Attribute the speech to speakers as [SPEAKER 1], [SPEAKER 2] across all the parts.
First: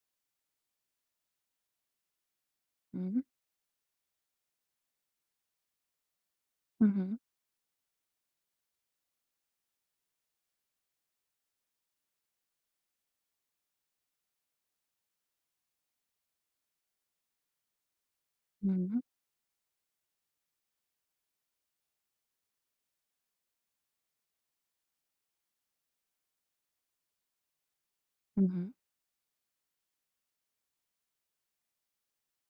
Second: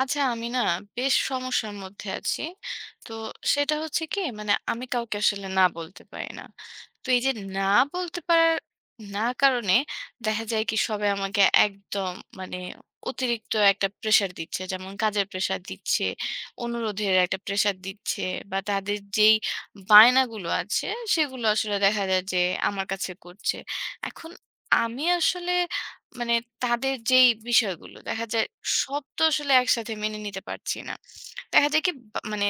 [SPEAKER 1] আচ্ছা, আমি না বেশ সমস্যার মধ্যে আছি। তো
[SPEAKER 2] হুম,
[SPEAKER 1] সেটা হচ্ছে কি, মানে আমি কাউকে আসলে না বলতে পারি না।
[SPEAKER 2] হু, হু,
[SPEAKER 1] তো এই যে না বলতে পারার না কারণে দেখা যায় কি, সবাই আমাকে একদম মানে অতিরিক্ত একটা প্রেশার দিচ্ছে। যেমন কাজের প্রেশার দিচ্ছে, অনুরোধের একটা প্রেশার দিচ্ছে, বা
[SPEAKER 2] হু,
[SPEAKER 1] তাদের
[SPEAKER 2] হু,
[SPEAKER 1] যেই বায়নাগুলো আছে সেগুলো আসলে দেখা যায় যে আমার কাছে করছে। এখন আমি আসলে, মানে তাদের যেই বিষয়গুলো দেখা যায়
[SPEAKER 2] হু,
[SPEAKER 1] সব তো আসলে একসাথে মেনে নিতে পারছি না। দেখা যায় কি, বা মানে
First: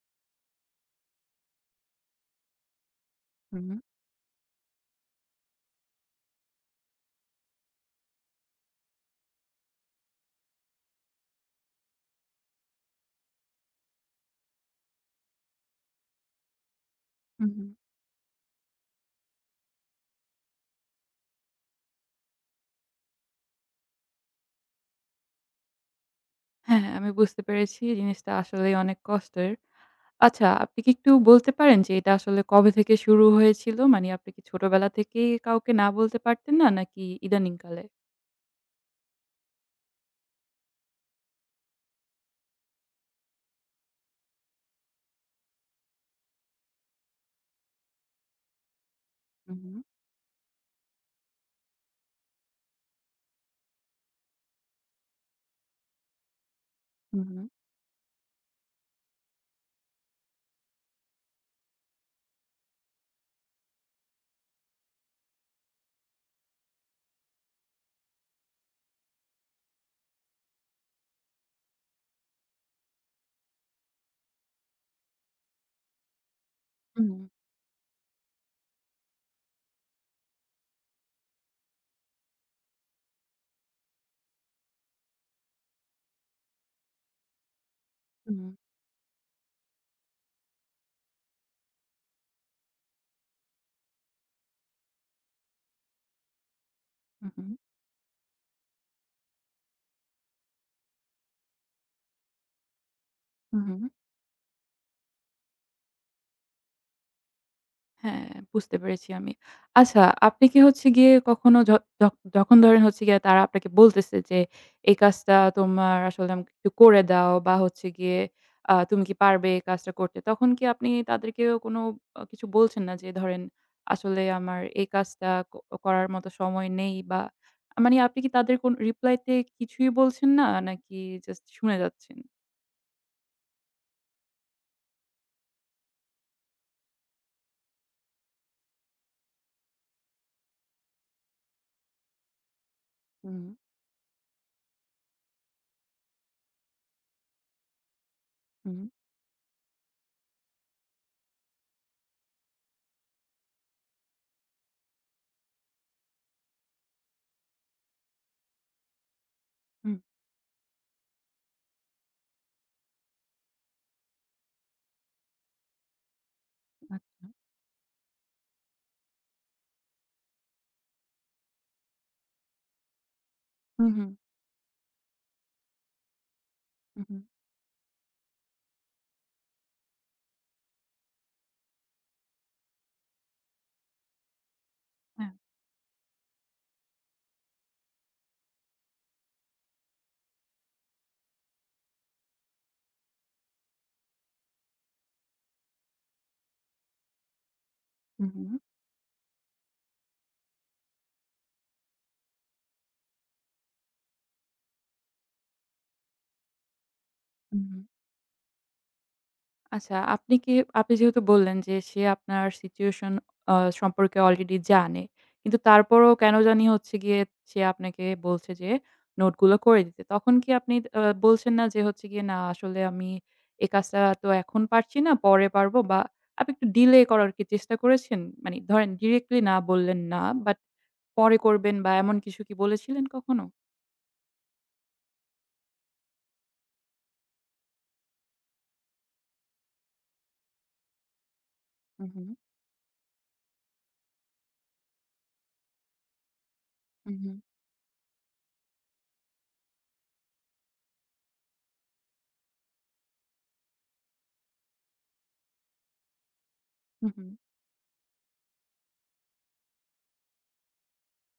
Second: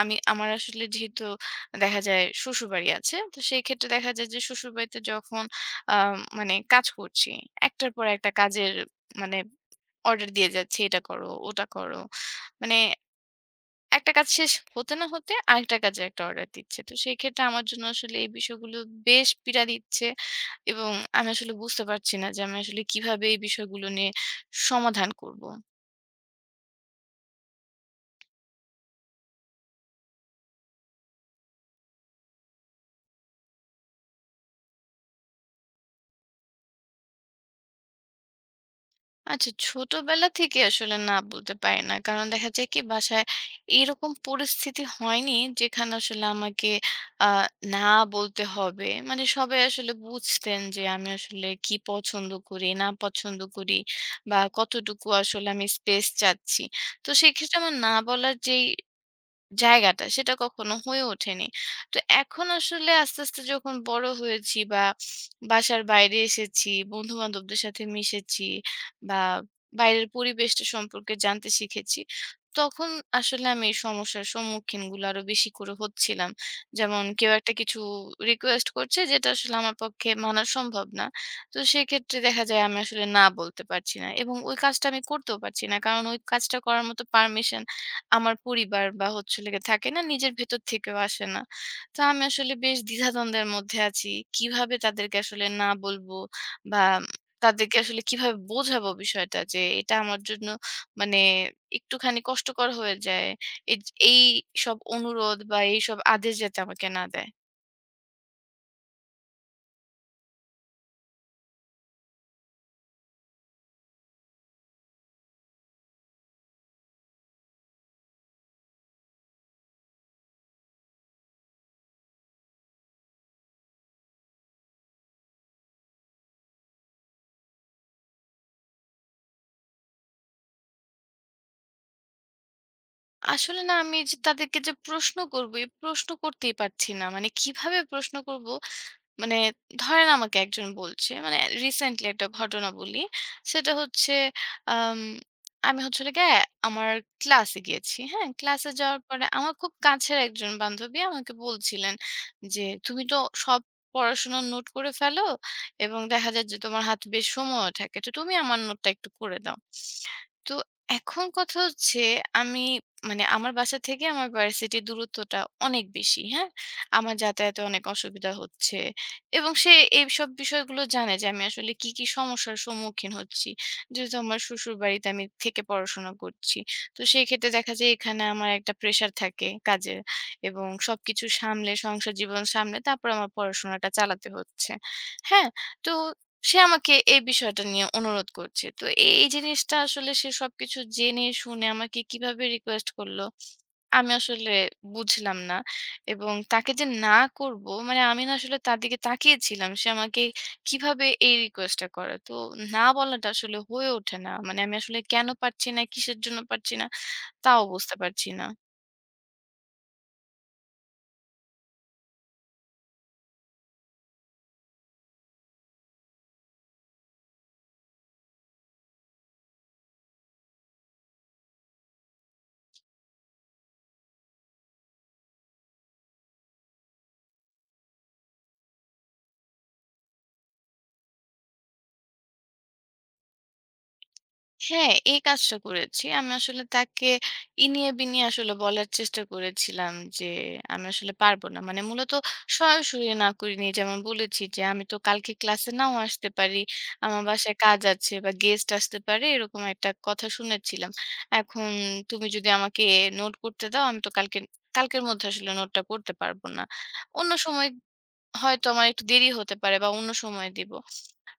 [SPEAKER 1] আমি আমার আসলে, যেহেতু দেখা যায় শ্বশুরবাড়ি আছে। তো সেই
[SPEAKER 2] হু,
[SPEAKER 1] ক্ষেত্রে দেখা যায় যে শ্বশুরবাড়িতে যখন আ মানে কাজ করছি, একটার পর একটা কাজের, মানে অর্ডার দিয়ে যাচ্ছি, "এটা করো, ওটা করো।" মানে একটা কাজ শেষ হতে না হতে আরেকটা কাজে একটা অর্ডার দিচ্ছে। তো সেই ক্ষেত্রে
[SPEAKER 2] হু, হু।
[SPEAKER 1] আমার জন্য আসলে এই বিষয়গুলো বেশ পীড়া দিচ্ছে, এবং আমি আসলে বুঝতে পারছি না যে আমি আসলে কিভাবে এই বিষয়গুলো নিয়ে সমাধান করব।
[SPEAKER 2] হ্যাঁ, আমি বুঝতে পেরেছি জিনিসটা আসলেই অনেক কষ্টের। আচ্ছা, আপনি কি একটু বলতে পারেন যে এটা আসলে কবে থেকে শুরু হয়েছিল? মানে আপনি কি ছোটবেলা থেকেই কাউকে না বলতে পারতেন না নাকি ইদানিং কালে?
[SPEAKER 1] আচ্ছা, ছোটবেলা থেকে আসলে না বলতে পারি না। কারণ দেখা যায় কি, বাসায় এরকম পরিস্থিতি হয়নি যেখানে আসলে আমাকে আ না বলতে হবে। মানে
[SPEAKER 2] হু,
[SPEAKER 1] সবাই
[SPEAKER 2] হু,
[SPEAKER 1] আসলে বুঝতেন যে আমি আসলে কি পছন্দ করি, না পছন্দ করি, বা কতটুকু আসলে আমি স্পেস চাচ্ছি। তো
[SPEAKER 2] হু,
[SPEAKER 1] সেক্ষেত্রে আমার না বলার যেই জায়গাটা সেটা কখনো হয়ে ওঠেনি। তো এখন আসলে আস্তে, আস্তে যখন বড় হয়েছি, বা বাসার বাইরে এসেছি, বন্ধু-বান্ধবদের সাথে মিশেছি, বা বাইরের পরিবেশটা সম্পর্কে জানতে শিখেছি, তখন আসলে আমি এই সমস্যার সম্মুখীনগুলো আরো বেশি করে হচ্ছিলাম।
[SPEAKER 2] হু,
[SPEAKER 1] যেমন
[SPEAKER 2] হু,
[SPEAKER 1] কেউ একটা কিছু রিকোয়েস্ট করছে যেটা আসলে আমার পক্ষে মানা সম্ভব না। তো সেক্ষেত্রে দেখা যায় আমি আসলে না বলতে পারছি না, এবং ওই কাজটা আমি করতেও পারছি না। কারণ ওই কাজটা করার মতো পারমিশন আমার
[SPEAKER 2] হু,
[SPEAKER 1] পরিবার বা হচ্ছে হলো গিয়ে থাকে না, নিজের ভেতর থেকেও আসে না। তো আমি আসলে বেশ দ্বিধাদ্বন্দ্বের মধ্যে আছি। কিভাবে তাদেরকে আসলে না বলবো, বা
[SPEAKER 2] হু,
[SPEAKER 1] তাদেরকে আসলে কিভাবে বোঝাবো বিষয়টা যে এটা আমার জন্য মানে একটুখানি কষ্টকর হয়ে যায়।
[SPEAKER 2] হু, হু।
[SPEAKER 1] এজ এই সব অনুরোধ বা এইসব আদেশ যাতে আমাকে না দেয়।
[SPEAKER 2] হ্যাঁ, বুঝতে পেরেছি আমি। আচ্ছা, আপনি কি হচ্ছে গিয়ে কখনো য যখ যখন ধরেন হচ্ছে গিয়ে তারা আপনাকে বলতেছে যে, "এই কাজটা তোমার আসলে আমাকে একটু করে দাও" বা হচ্ছে গিয়ে "তুমি কি পারবে এই কাজটা করতে?" তখন কি আপনি তাদেরকেও কোনো কিছু বলছেন না যে ধরেন, "আসলে আমার এই কাজটা ক করার মতো সময় নেই" বা মানে আপনি কি তাদের কোন রিপ্লাইতে কিছুই বলছেন না? নাকি জাস্ট শুনে যাচ্ছেন?
[SPEAKER 1] আসলে না, আমি যে তাদেরকে যে প্রশ্ন করব, এই প্রশ্ন করতেই পারছি না। মানে কিভাবে প্রশ্ন করব, মানে ধরেন আমাকে একজন বলছে, মানে রিসেন্টলি একটা ঘটনা বলি।
[SPEAKER 2] হুম,
[SPEAKER 1] সেটা হচ্ছে, আম আমি হচ্ছে হলো গিয়ে আমার ক্লাসে গিয়েছি। হ্যাঁ? ক্লাসে
[SPEAKER 2] হুম,
[SPEAKER 1] যাওয়ার পরে আমার খুব কাছের একজন বান্ধবী আমাকে বলছিলেন যে, "তুমি তো সব পড়াশোনার নোট করে ফেলো, এবং দেখা যায় যে তোমার হাতে বেশ সময়ও থাকে। তো তুমি আমার নোটটা একটু করে দাও।"
[SPEAKER 2] হুম,
[SPEAKER 1] তো এখন কথা হচ্ছে, আমি, মানে আমার বাসা থেকে আমার ভার্সিটির দূরত্বটা অনেক বেশি। হ্যাঁ, আমার
[SPEAKER 2] আচ্ছা।
[SPEAKER 1] যাতায়াতে অনেক অসুবিধা হচ্ছে, এবং সে এইসব বিষয়গুলো জানে যে আমি আসলে কি কি সমস্যার সম্মুখীন হচ্ছি।
[SPEAKER 2] হুম, হুম,
[SPEAKER 1] যেহেতু আমার শ্বশুর বাড়িতে আমি থেকে পড়াশোনা করছি, তো
[SPEAKER 2] হুম, হুম,
[SPEAKER 1] সেই ক্ষেত্রে দেখা যায় এখানে আমার একটা প্রেশার থাকে কাজের, এবং সবকিছু সামলে, সংসার জীবন সামলে তারপর আমার পড়াশোনাটা চালাতে হচ্ছে।
[SPEAKER 2] হ্যাঁ।
[SPEAKER 1] হ্যাঁ। তো সে আমাকে এই বিষয়টা নিয়ে অনুরোধ করছে। তো এই জিনিসটা আসলে সে সবকিছু জেনে শুনে আমাকে কিভাবে রিকোয়েস্ট করল, আমি আসলে বুঝলাম না। এবং তাকে যে না করব, মানে আমি
[SPEAKER 2] হুম,
[SPEAKER 1] না
[SPEAKER 2] হুম, হুম,
[SPEAKER 1] আসলে তার দিকে তাকিয়েছিলাম। সে আমাকে কিভাবে এই রিকোয়েস্টটা করে। তো না বলাটা আসলে হয়ে ওঠে না। মানে আমি আসলে কেন পারছি না, কিসের জন্য পারছি না, তাও
[SPEAKER 2] হুম।
[SPEAKER 1] বুঝতে পারছি না।
[SPEAKER 2] আচ্ছা, আপনি যেহেতু বললেন যে সে আপনার সিচুয়েশন আ সম্পর্কে অলরেডি জানে। কিন্তু তারপরও কেন জানি হচ্ছে গিয়ে সে আপনাকে বলছে যে নোটগুলো করে দিতে। তখন কি আপনি বলছেন না যে হচ্ছে গিয়ে, "না আসলে আমি এ কাজটা তো এখন পারছি না, পরে পারবো" বা আপনি একটু ডিলে করার কি চেষ্টা করেছেন? মানে ধরেন ডিরেক্টলি না বললেন না, বাট পরে করবেন বা এমন কিছু কি বলেছিলেন কখনো?
[SPEAKER 1] হ্যাঁ, এই কাজটা করেছি। আমি আসলে তাকে ইনিয়ে বিনিয়ে আসলে বলার চেষ্টা করেছিলাম যে, "আমি আসলে পারব না।" মানে
[SPEAKER 2] হু,
[SPEAKER 1] মূলত
[SPEAKER 2] হু,
[SPEAKER 1] সরাসরি না করিনি। যেমন বলেছি যে, "আমি তো কালকে ক্লাসে নাও আসতে পারি।
[SPEAKER 2] হু,
[SPEAKER 1] আমার
[SPEAKER 2] হু,
[SPEAKER 1] বাসায় কাজ আছে বা গেস্ট আসতে পারে।" এরকম একটা কথা শুনেছিলাম। এখন তুমি যদি আমাকে নোট করতে দাও, আমি তো কালকের মধ্যে আসলে নোটটা করতে পারব না।
[SPEAKER 2] হু, হু।
[SPEAKER 1] অন্য সময় হয়তো আমার একটু দেরি হতে পারে, বা অন্য সময় দিব।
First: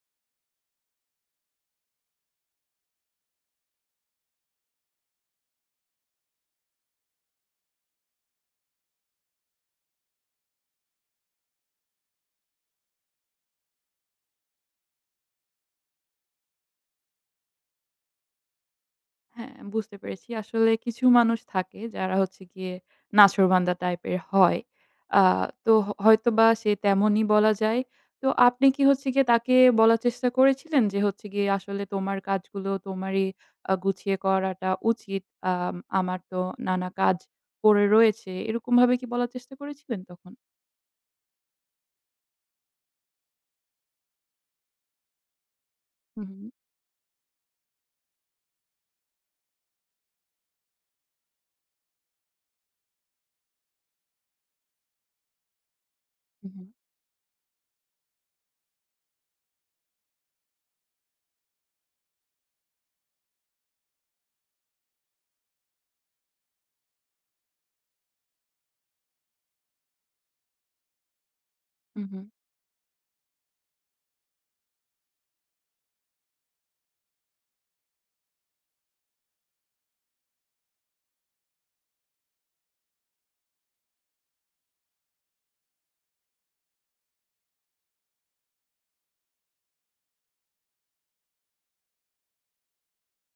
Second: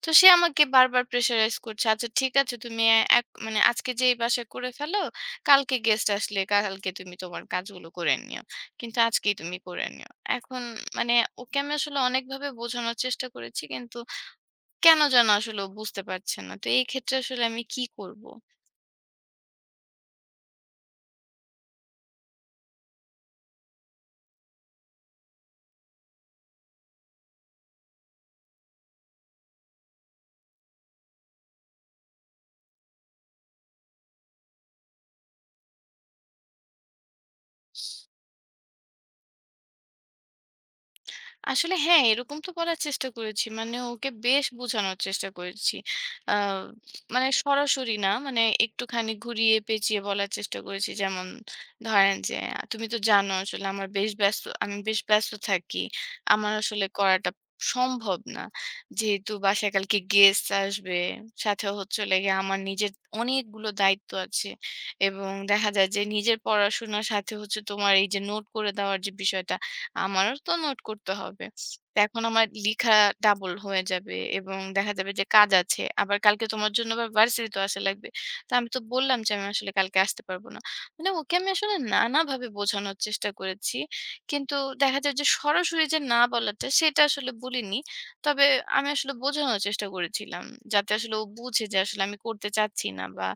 [SPEAKER 1] তো সে আমাকে বারবার প্রেশারাইজ করছে। "আচ্ছা, ঠিক আছে, তুমি এ এক মানে আজকে যে এই বাসায় করে ফেলো, কালকে গেস্ট আসলে কালকে তুমি তোমার কাজগুলো করে নিও। কিন্তু আজকেই তুমি করে নিও।" এখন, মানে ওকে আমি আসলে অনেকভাবে বোঝানোর চেষ্টা করেছি। কিন্তু কেন যেন আসলে ও বুঝতে পারছে না। তো এই ক্ষেত্রে আসলে আমি কি করব?
[SPEAKER 2] হ্যাঁ, বুঝতে পেরেছি। আসলে কিছু মানুষ থাকে যারা হচ্ছে গিয়ে নাছোড়বান্দা টাইপের হয়। আ তো হয়তোবা সে তেমনই বলা যায়। তো আপনি কি হচ্ছে গিয়ে তাকে বলার চেষ্টা করেছিলেন যে হচ্ছে গিয়ে আসলে তোমার কাজগুলো তোমারই গুছিয়ে করাটা উচিত। আমার তো নানা কাজ পড়ে রয়েছে। এরকমভাবে কি বলার চেষ্টা করেছিলেন তখন?
[SPEAKER 1] আসলে হ্যাঁ, এরকম তো করার চেষ্টা করেছি। মানে ওকে বেশ বোঝানোর চেষ্টা করেছি। আ
[SPEAKER 2] হুম,
[SPEAKER 1] মানে সরাসরি না, মানে একটুখানি ঘুরিয়ে পেঁচিয়ে বলার চেষ্টা করেছি। যেমন ধরেন যে, "তুমি তো জানো আসলে আমার বেশ ব্যস্ত আমি বেশ ব্যস্ত থাকি। আমার
[SPEAKER 2] হুম,
[SPEAKER 1] আসলে করাটা সম্ভব না। যেহেতু বাসায় কালকে গেস্ট আসবে, সাথে হচ্ছে হলো গিয়ে আমার নিজের অনেকগুলো দায়িত্ব আছে, এবং দেখা যায় যে নিজের পড়াশোনার সাথে হচ্ছে তোমার এই যে নোট করে দেওয়ার যে বিষয়টা, আমারও তো নোট করতে হবে। তো
[SPEAKER 2] হুম,
[SPEAKER 1] এখন
[SPEAKER 2] হুম।
[SPEAKER 1] আমার লিখা ডাবল হয়ে যাবে, এবং দেখা যাবে যে কাজ আছে। আবার কালকে তোমার জন্য আবার ভার্সিটিতেও আসা লাগবে। তো আমি তো বললাম যে আমি আসলে কালকে আসতে পারব না।" মানে ওকে আমি আসলে নানাভাবে বোঝানোর চেষ্টা করেছি। কিন্তু দেখা যায় যে সরাসরি যে না বলাটা সেটা আসলে বলিনি। তবে আমি আসলে বোঝানোর চেষ্টা করেছিলাম। যাতে আসলে ও বুঝে যে আসলে আমি করতে চাচ্ছি না, বা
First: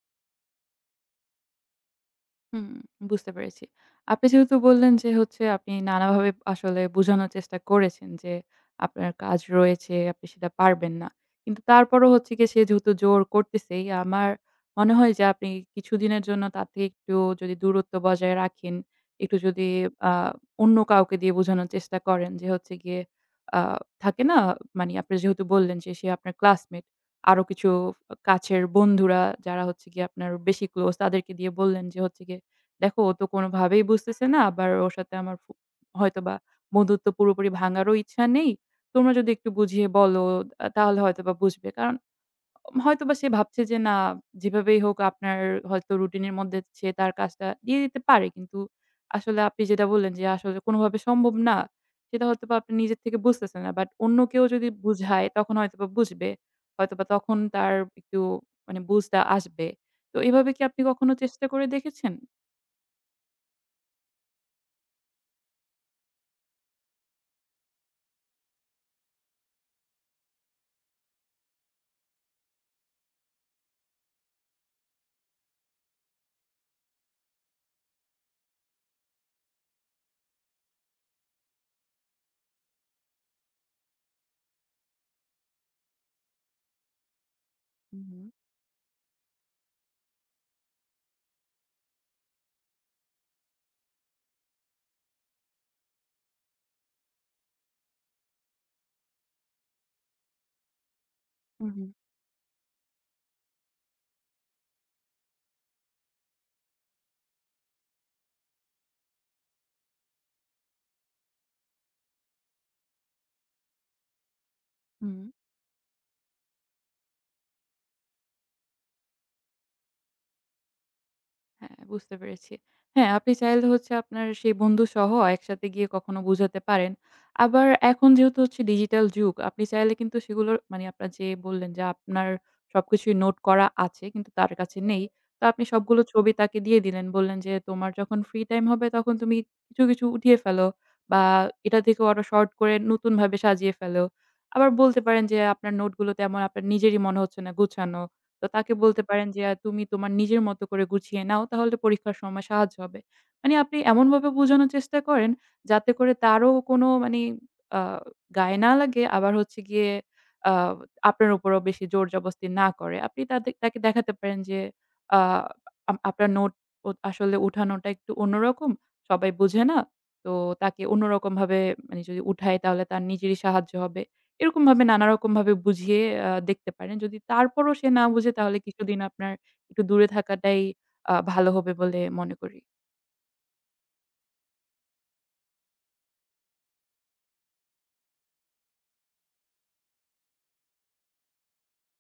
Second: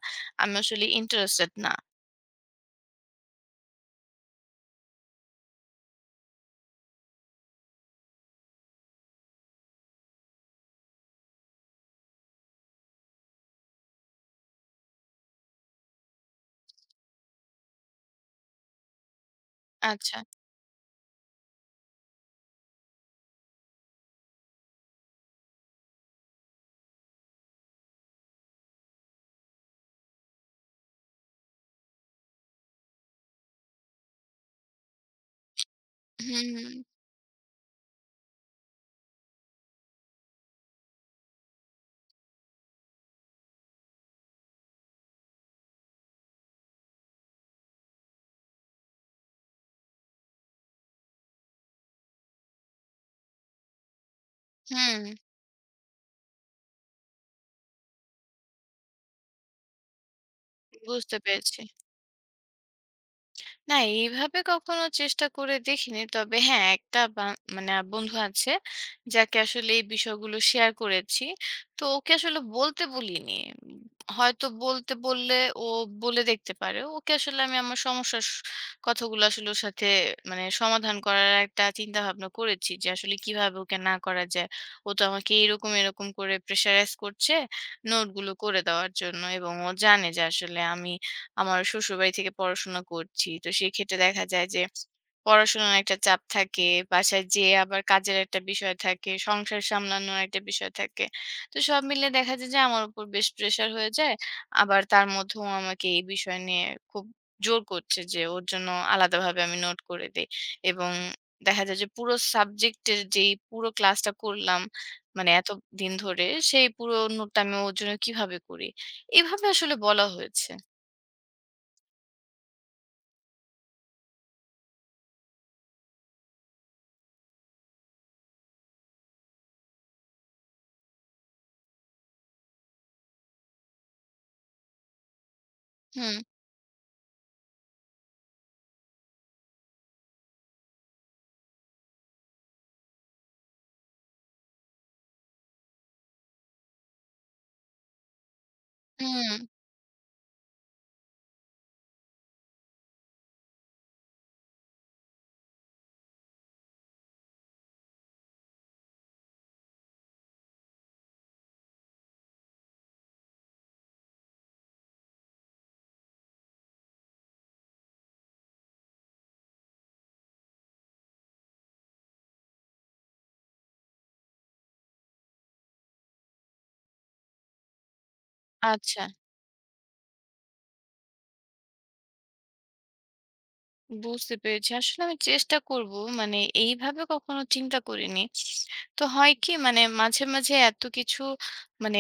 [SPEAKER 1] আমি আসলে ইন্টারেস্টেড না।
[SPEAKER 2] হুম, বুঝতে পেরেছি। আপনি যেহেতু বললেন যে হচ্ছে আপনি নানাভাবে আসলে বোঝানোর চেষ্টা করেছেন যে আপনার কাজ রয়েছে, আপনি সেটা পারবেন না। কিন্তু তারপরও হচ্ছে গিয়ে সে যেহেতু জোর করতেছেই, আমার মনে হয় যে আপনি কিছুদিনের জন্য তার থেকে একটু যদি দূরত্ব বজায় রাখেন, একটু যদি আ
[SPEAKER 1] আচ্ছা।
[SPEAKER 2] অন্য কাউকে দিয়ে বোঝানোর চেষ্টা করেন যে হচ্ছে গিয়ে আ থাকে না? মানে আপনি যেহেতু বললেন যে সে আপনার ক্লাসমেট, আরো কিছু কাছের বন্ধুরা যারা হচ্ছে গিয়ে আপনার বেশি ক্লোজ তাদেরকে দিয়ে বললেন যে হচ্ছে গিয়ে দেখো ও তো কোনোভাবেই বুঝতেছে না। আবার ওর সাথে আমার হয়তোবা
[SPEAKER 1] হুম, হুম,
[SPEAKER 2] বন্ধুত্ব পুরোপুরি ভাঙারও ইচ্ছা নেই। তোমরা যদি একটু বুঝিয়ে বলো তাহলে হয়তোবা বুঝবে। কারণ হয়তোবা সে ভাবছে যে না যেভাবেই হোক আপনার হয়তো রুটিনের মধ্যে সে তার কাজটা দিয়ে দিতে পারে। কিন্তু আসলে আপনি যেটা বললেন যে আসলে কোনোভাবে সম্ভব না। সেটা হয়তোবা আপনি নিজের থেকে বুঝতেছেন না। বাট অন্য কেউ যদি
[SPEAKER 1] হুম,
[SPEAKER 2] বুঝায় তখন হয়তোবা বুঝবে। হয়তোবা তখন তার একটু মানে বুঝটা আসবে। তো এভাবে কি আপনি কখনো
[SPEAKER 1] বুঝতে
[SPEAKER 2] চেষ্টা
[SPEAKER 1] পেরেছি।
[SPEAKER 2] করে দেখেছেন?
[SPEAKER 1] না, এইভাবে কখনো চেষ্টা করে দেখিনি। তবে হ্যাঁ, একটা, বা মানে বন্ধু আছে, যাকে আসলে এই বিষয়গুলো শেয়ার করেছি। তো ওকে আসলে বলতে বলিনি। উম হয়তো বলতে বললে ও বলে দেখতে পারে। ওকে আসলে আমি আমার সমস্যার কথাগুলো আসলে ওর সাথে, মানে সমাধান করার একটা চিন্তাভাবনা করেছি যে, আসলে কিভাবে ওকে না করা যায়। ও তো আমাকে এরকম, এরকম করে প্রেশারাইজ করছে
[SPEAKER 2] হুম।
[SPEAKER 1] নোটগুলো করে দেওয়ার জন্য, এবং ও জানে যে আসলে আমি আমার শ্বশুরবাড়ি থেকে পড়াশোনা করছি। তো সেক্ষেত্রে দেখা যায় যে পড়াশোনার একটা চাপ থাকে, বাসায় যেয়ে আবার কাজের একটা বিষয় থাকে, সংসার সামলানোর একটা বিষয় থাকে। তো
[SPEAKER 2] হুম,
[SPEAKER 1] সব
[SPEAKER 2] হুম,
[SPEAKER 1] মিলিয়ে দেখা যায় যে আমার উপর বেশ প্রেশার হয়ে যায়। আবার তার মধ্যেও আমাকে এই বিষয় নিয়ে খুব জোর করছে যে ওর জন্য আলাদাভাবে আমি নোট করে দেই। এবং দেখা যায় যে পুরো সাবজেক্টের যেই পুরো ক্লাসটা করলাম,
[SPEAKER 2] হুম।
[SPEAKER 1] মানে এতদিন ধরে সেই পুরো নোটটা আমি ওর জন্য কিভাবে করি? এভাবে আসলে বলা হয়েছে।
[SPEAKER 2] হ্যাঁ, বুঝতে পেরেছি। হ্যাঁ, আপনি চাইলে হচ্ছে আপনার সেই বন্ধুসহ একসাথে গিয়ে কখনো বোঝাতে পারেন। আবার এখন যেহেতু হচ্ছে ডিজিটাল যুগ, আপনি চাইলে কিন্তু সেগুলোর মানে আপনার যে বললেন যে আপনার সবকিছুই নোট করা আছে কিন্তু তার কাছে নেই। তো আপনি সবগুলো
[SPEAKER 1] হুম।
[SPEAKER 2] ছবি তাকে দিয়ে দিলেন। বললেন যে, "তোমার যখন ফ্রি টাইম হবে তখন তুমি কিছু, কিছু উঠিয়ে ফেলো বা এটা থেকে ওটা শর্ট করে নতুনভাবে সাজিয়ে ফেলো।" আবার বলতে পারেন যে, "আপনার নোটগুলো তেমন আপনার নিজেরই মনে হচ্ছে না গুছানো। তো তাকে বলতে পারেন
[SPEAKER 1] হুম,
[SPEAKER 2] যে, তুমি তোমার নিজের মতো করে গুছিয়ে নাও, তাহলে পরীক্ষার সময় সাহায্য হবে।" মানে আপনি এমনভাবে বোঝানোর চেষ্টা করেন, যাতে করে তারও কোনো মানে আ গায়ে না লাগে, আবার হচ্ছে গিয়ে আ আপনার উপরও বেশি জোর-জবস্তি না করে। আপনি তাকে দেখাতে পারেন যে, আ আপনার নোট ও আসলে উঠানোটা একটু অন্যরকম, সবাই বোঝে না। তো তাকে অন্যরকমভাবে মানে যদি উঠাই, তাহলে তার নিজেরই সাহায্য হবে। এরকমভাবে নানারকমভাবে বুঝিয়ে দেখতে পারেন। যদি তারপরও সে না বুঝে তাহলে কিছুদিন
[SPEAKER 1] আচ্ছা।
[SPEAKER 2] আপনার একটু দূরে থাকাটাই ভালো হবে বলে মনে করি।
[SPEAKER 1] বুঝতে পেরেছি। আসলে আমি চেষ্টা করব। মানে এইভাবে কখনো চিন্তা করিনি। তো হয় কি, মানে মাঝে, মাঝে এত কিছু, মানে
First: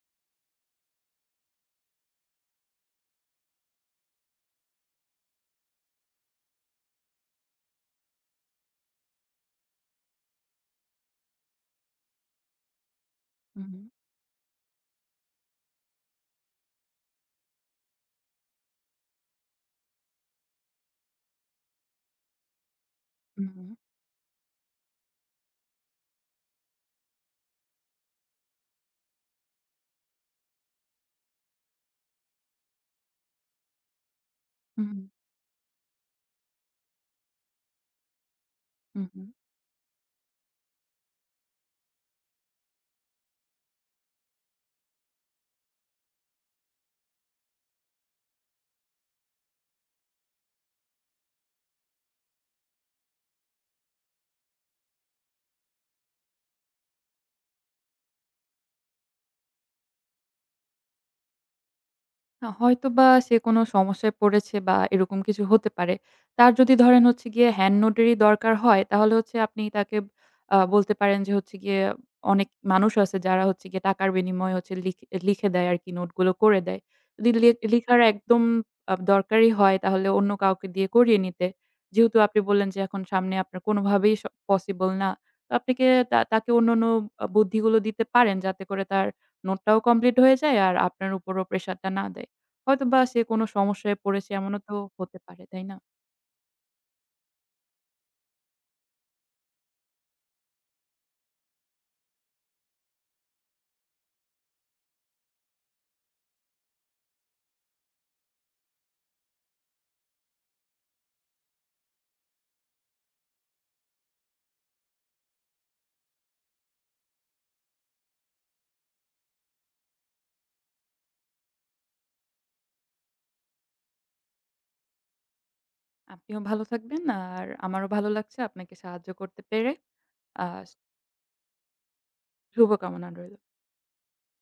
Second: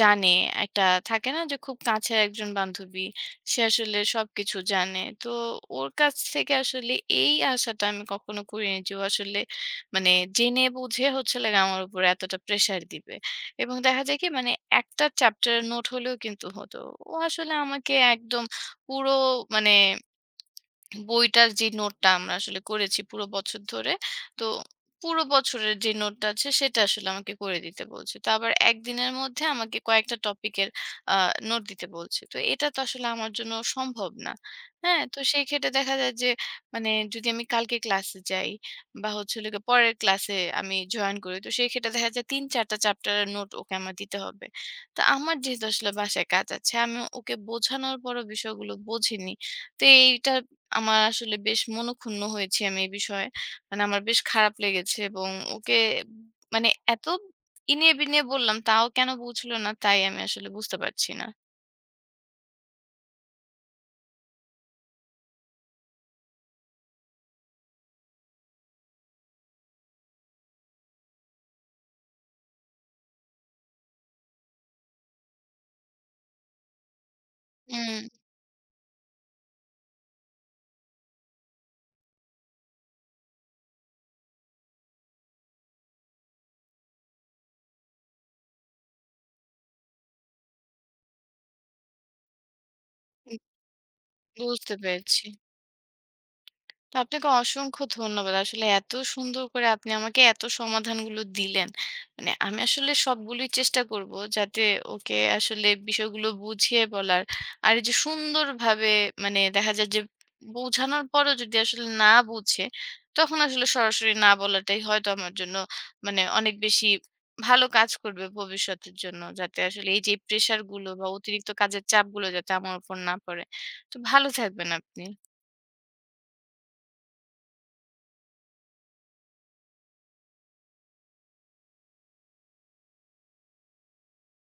[SPEAKER 1] জানে, একটা থাকে না যে খুব কাছের একজন বান্ধবী। সে আসলে সবকিছু জানে। তো ওর কাছ থেকে আসলে এই আশাটা আমি কখনো করিনি যে ও আসলে, মানে জেনে বুঝে হচ্ছে হলো গিয়ে আমার উপরে এতটা প্রেশার দিবে।
[SPEAKER 2] হুম,
[SPEAKER 1] এবং দেখা যায় কি, মানে একটা চ্যাপ্টারের নোট হলেও কিন্তু হতো। ও আসলে আমাকে একদম পুরো, মানে বইটার যে নোটটা আমরা আসলে করেছি পুরো
[SPEAKER 2] হুম,
[SPEAKER 1] বছর
[SPEAKER 2] হুম,
[SPEAKER 1] ধরে, তো পুরো বছরের যে নোটটা আছে সেটা আসলে আমাকে করে দিতে বলছে। তো আবার একদিনের মধ্যে আমাকে কয়েকটা টপিকের আ নোট দিতে বলছে। তো এটা তো আসলে আমার জন্য সম্ভব না।
[SPEAKER 2] হুম,
[SPEAKER 1] হ্যাঁ? তো সেই ক্ষেত্রে দেখা যায় যে, মানে যদি আমি কালকে ক্লাসে যাই, বা
[SPEAKER 2] হুম।
[SPEAKER 1] হচ্ছে হলো গিয়ে পরের ক্লাসে আমি জয়েন করি। তো সেই ক্ষেত্রে দেখা যায় ৩-৪ টা চ্যাপ্টারের নোট ওকে আমার দিতে হবে। তো আমার যেহেতু আসলে বাসায় কাজ আছে, আমি ওকে বোঝানোর পরও বিষয়গুলো বোঝেনি। তো এইটা আমার আসলে, বেশ মনোক্ষুণ্ণ হয়েছি আমি এই বিষয়ে। মানে আমার বেশ খারাপ লেগেছে, এবং ওকে মানে এত ইনিয়ে বিনিয়ে বললাম, তাও কেন বুঝলো না, তাই আমি আসলে বুঝতে পারছি না।
[SPEAKER 2] হয়তোবা সে কোনো সমস্যায় পড়েছে বা এরকম কিছু হতে পারে। তার যদি ধরেন হচ্ছে গিয়ে হ্যান্ড নোটেরই দরকার হয়, তাহলে হচ্ছে আপনি তাকে বলতে পারেন যে হচ্ছে গিয়ে অনেক মানুষ আছে যারা হচ্ছে গিয়ে টাকার বিনিময়ে হচ্ছে লিখে দেয় আরকি নোটগুলো করে দেয়। যদি লিখার
[SPEAKER 1] হুম,
[SPEAKER 2] একদম দরকারই হয় তাহলে অন্য কাউকে দিয়ে করিয়ে নিতে। যেহেতু আপনি বললেন যে এখন সামনে আপনার কোনোভাবেই পসিবল না। তো আপনাকে তাকে অন্যান্য বুদ্ধিগুলো দিতে পারেন যাতে করে তার নোটটাও কমপ্লিট হয়ে যায় আর আপনার উপরও প্রেশারটা না দেয়। হয়তোবা সে কোনো সমস্যায় পড়েছে এমনও
[SPEAKER 1] বুঝতে
[SPEAKER 2] তো হতে
[SPEAKER 1] পেরেছি।
[SPEAKER 2] পারে, তাই না?
[SPEAKER 1] তো আপনাকে অসংখ্য ধন্যবাদ। আসলে এত সুন্দর করে আপনি আমাকে এত সমাধানগুলো দিলেন। মানে আমি আসলে সবগুলোই চেষ্টা করব যাতে ওকে আসলে বিষয়গুলো বুঝিয়ে বলার। আর এই যে সুন্দরভাবে, মানে দেখা যায় যে বোঝানোর পরও যদি আসলে না বুঝে, তখন আসলে সরাসরি না বলাটাই হয়তো আমার জন্য, মানে অনেক বেশি ভালো কাজ করবে ভবিষ্যতের জন্য। যাতে আসলে এই যে প্রেশার গুলো বা অতিরিক্ত কাজের চাপগুলো যাতে আমার উপর না পড়ে। তো ভালো থাকবেন আপনি।
[SPEAKER 2] আপনিও ভালো থাকবেন আর আমারও ভালো লাগছে আপনাকে সাহায্য করতে পেরে। আ শুভকামনা রইল।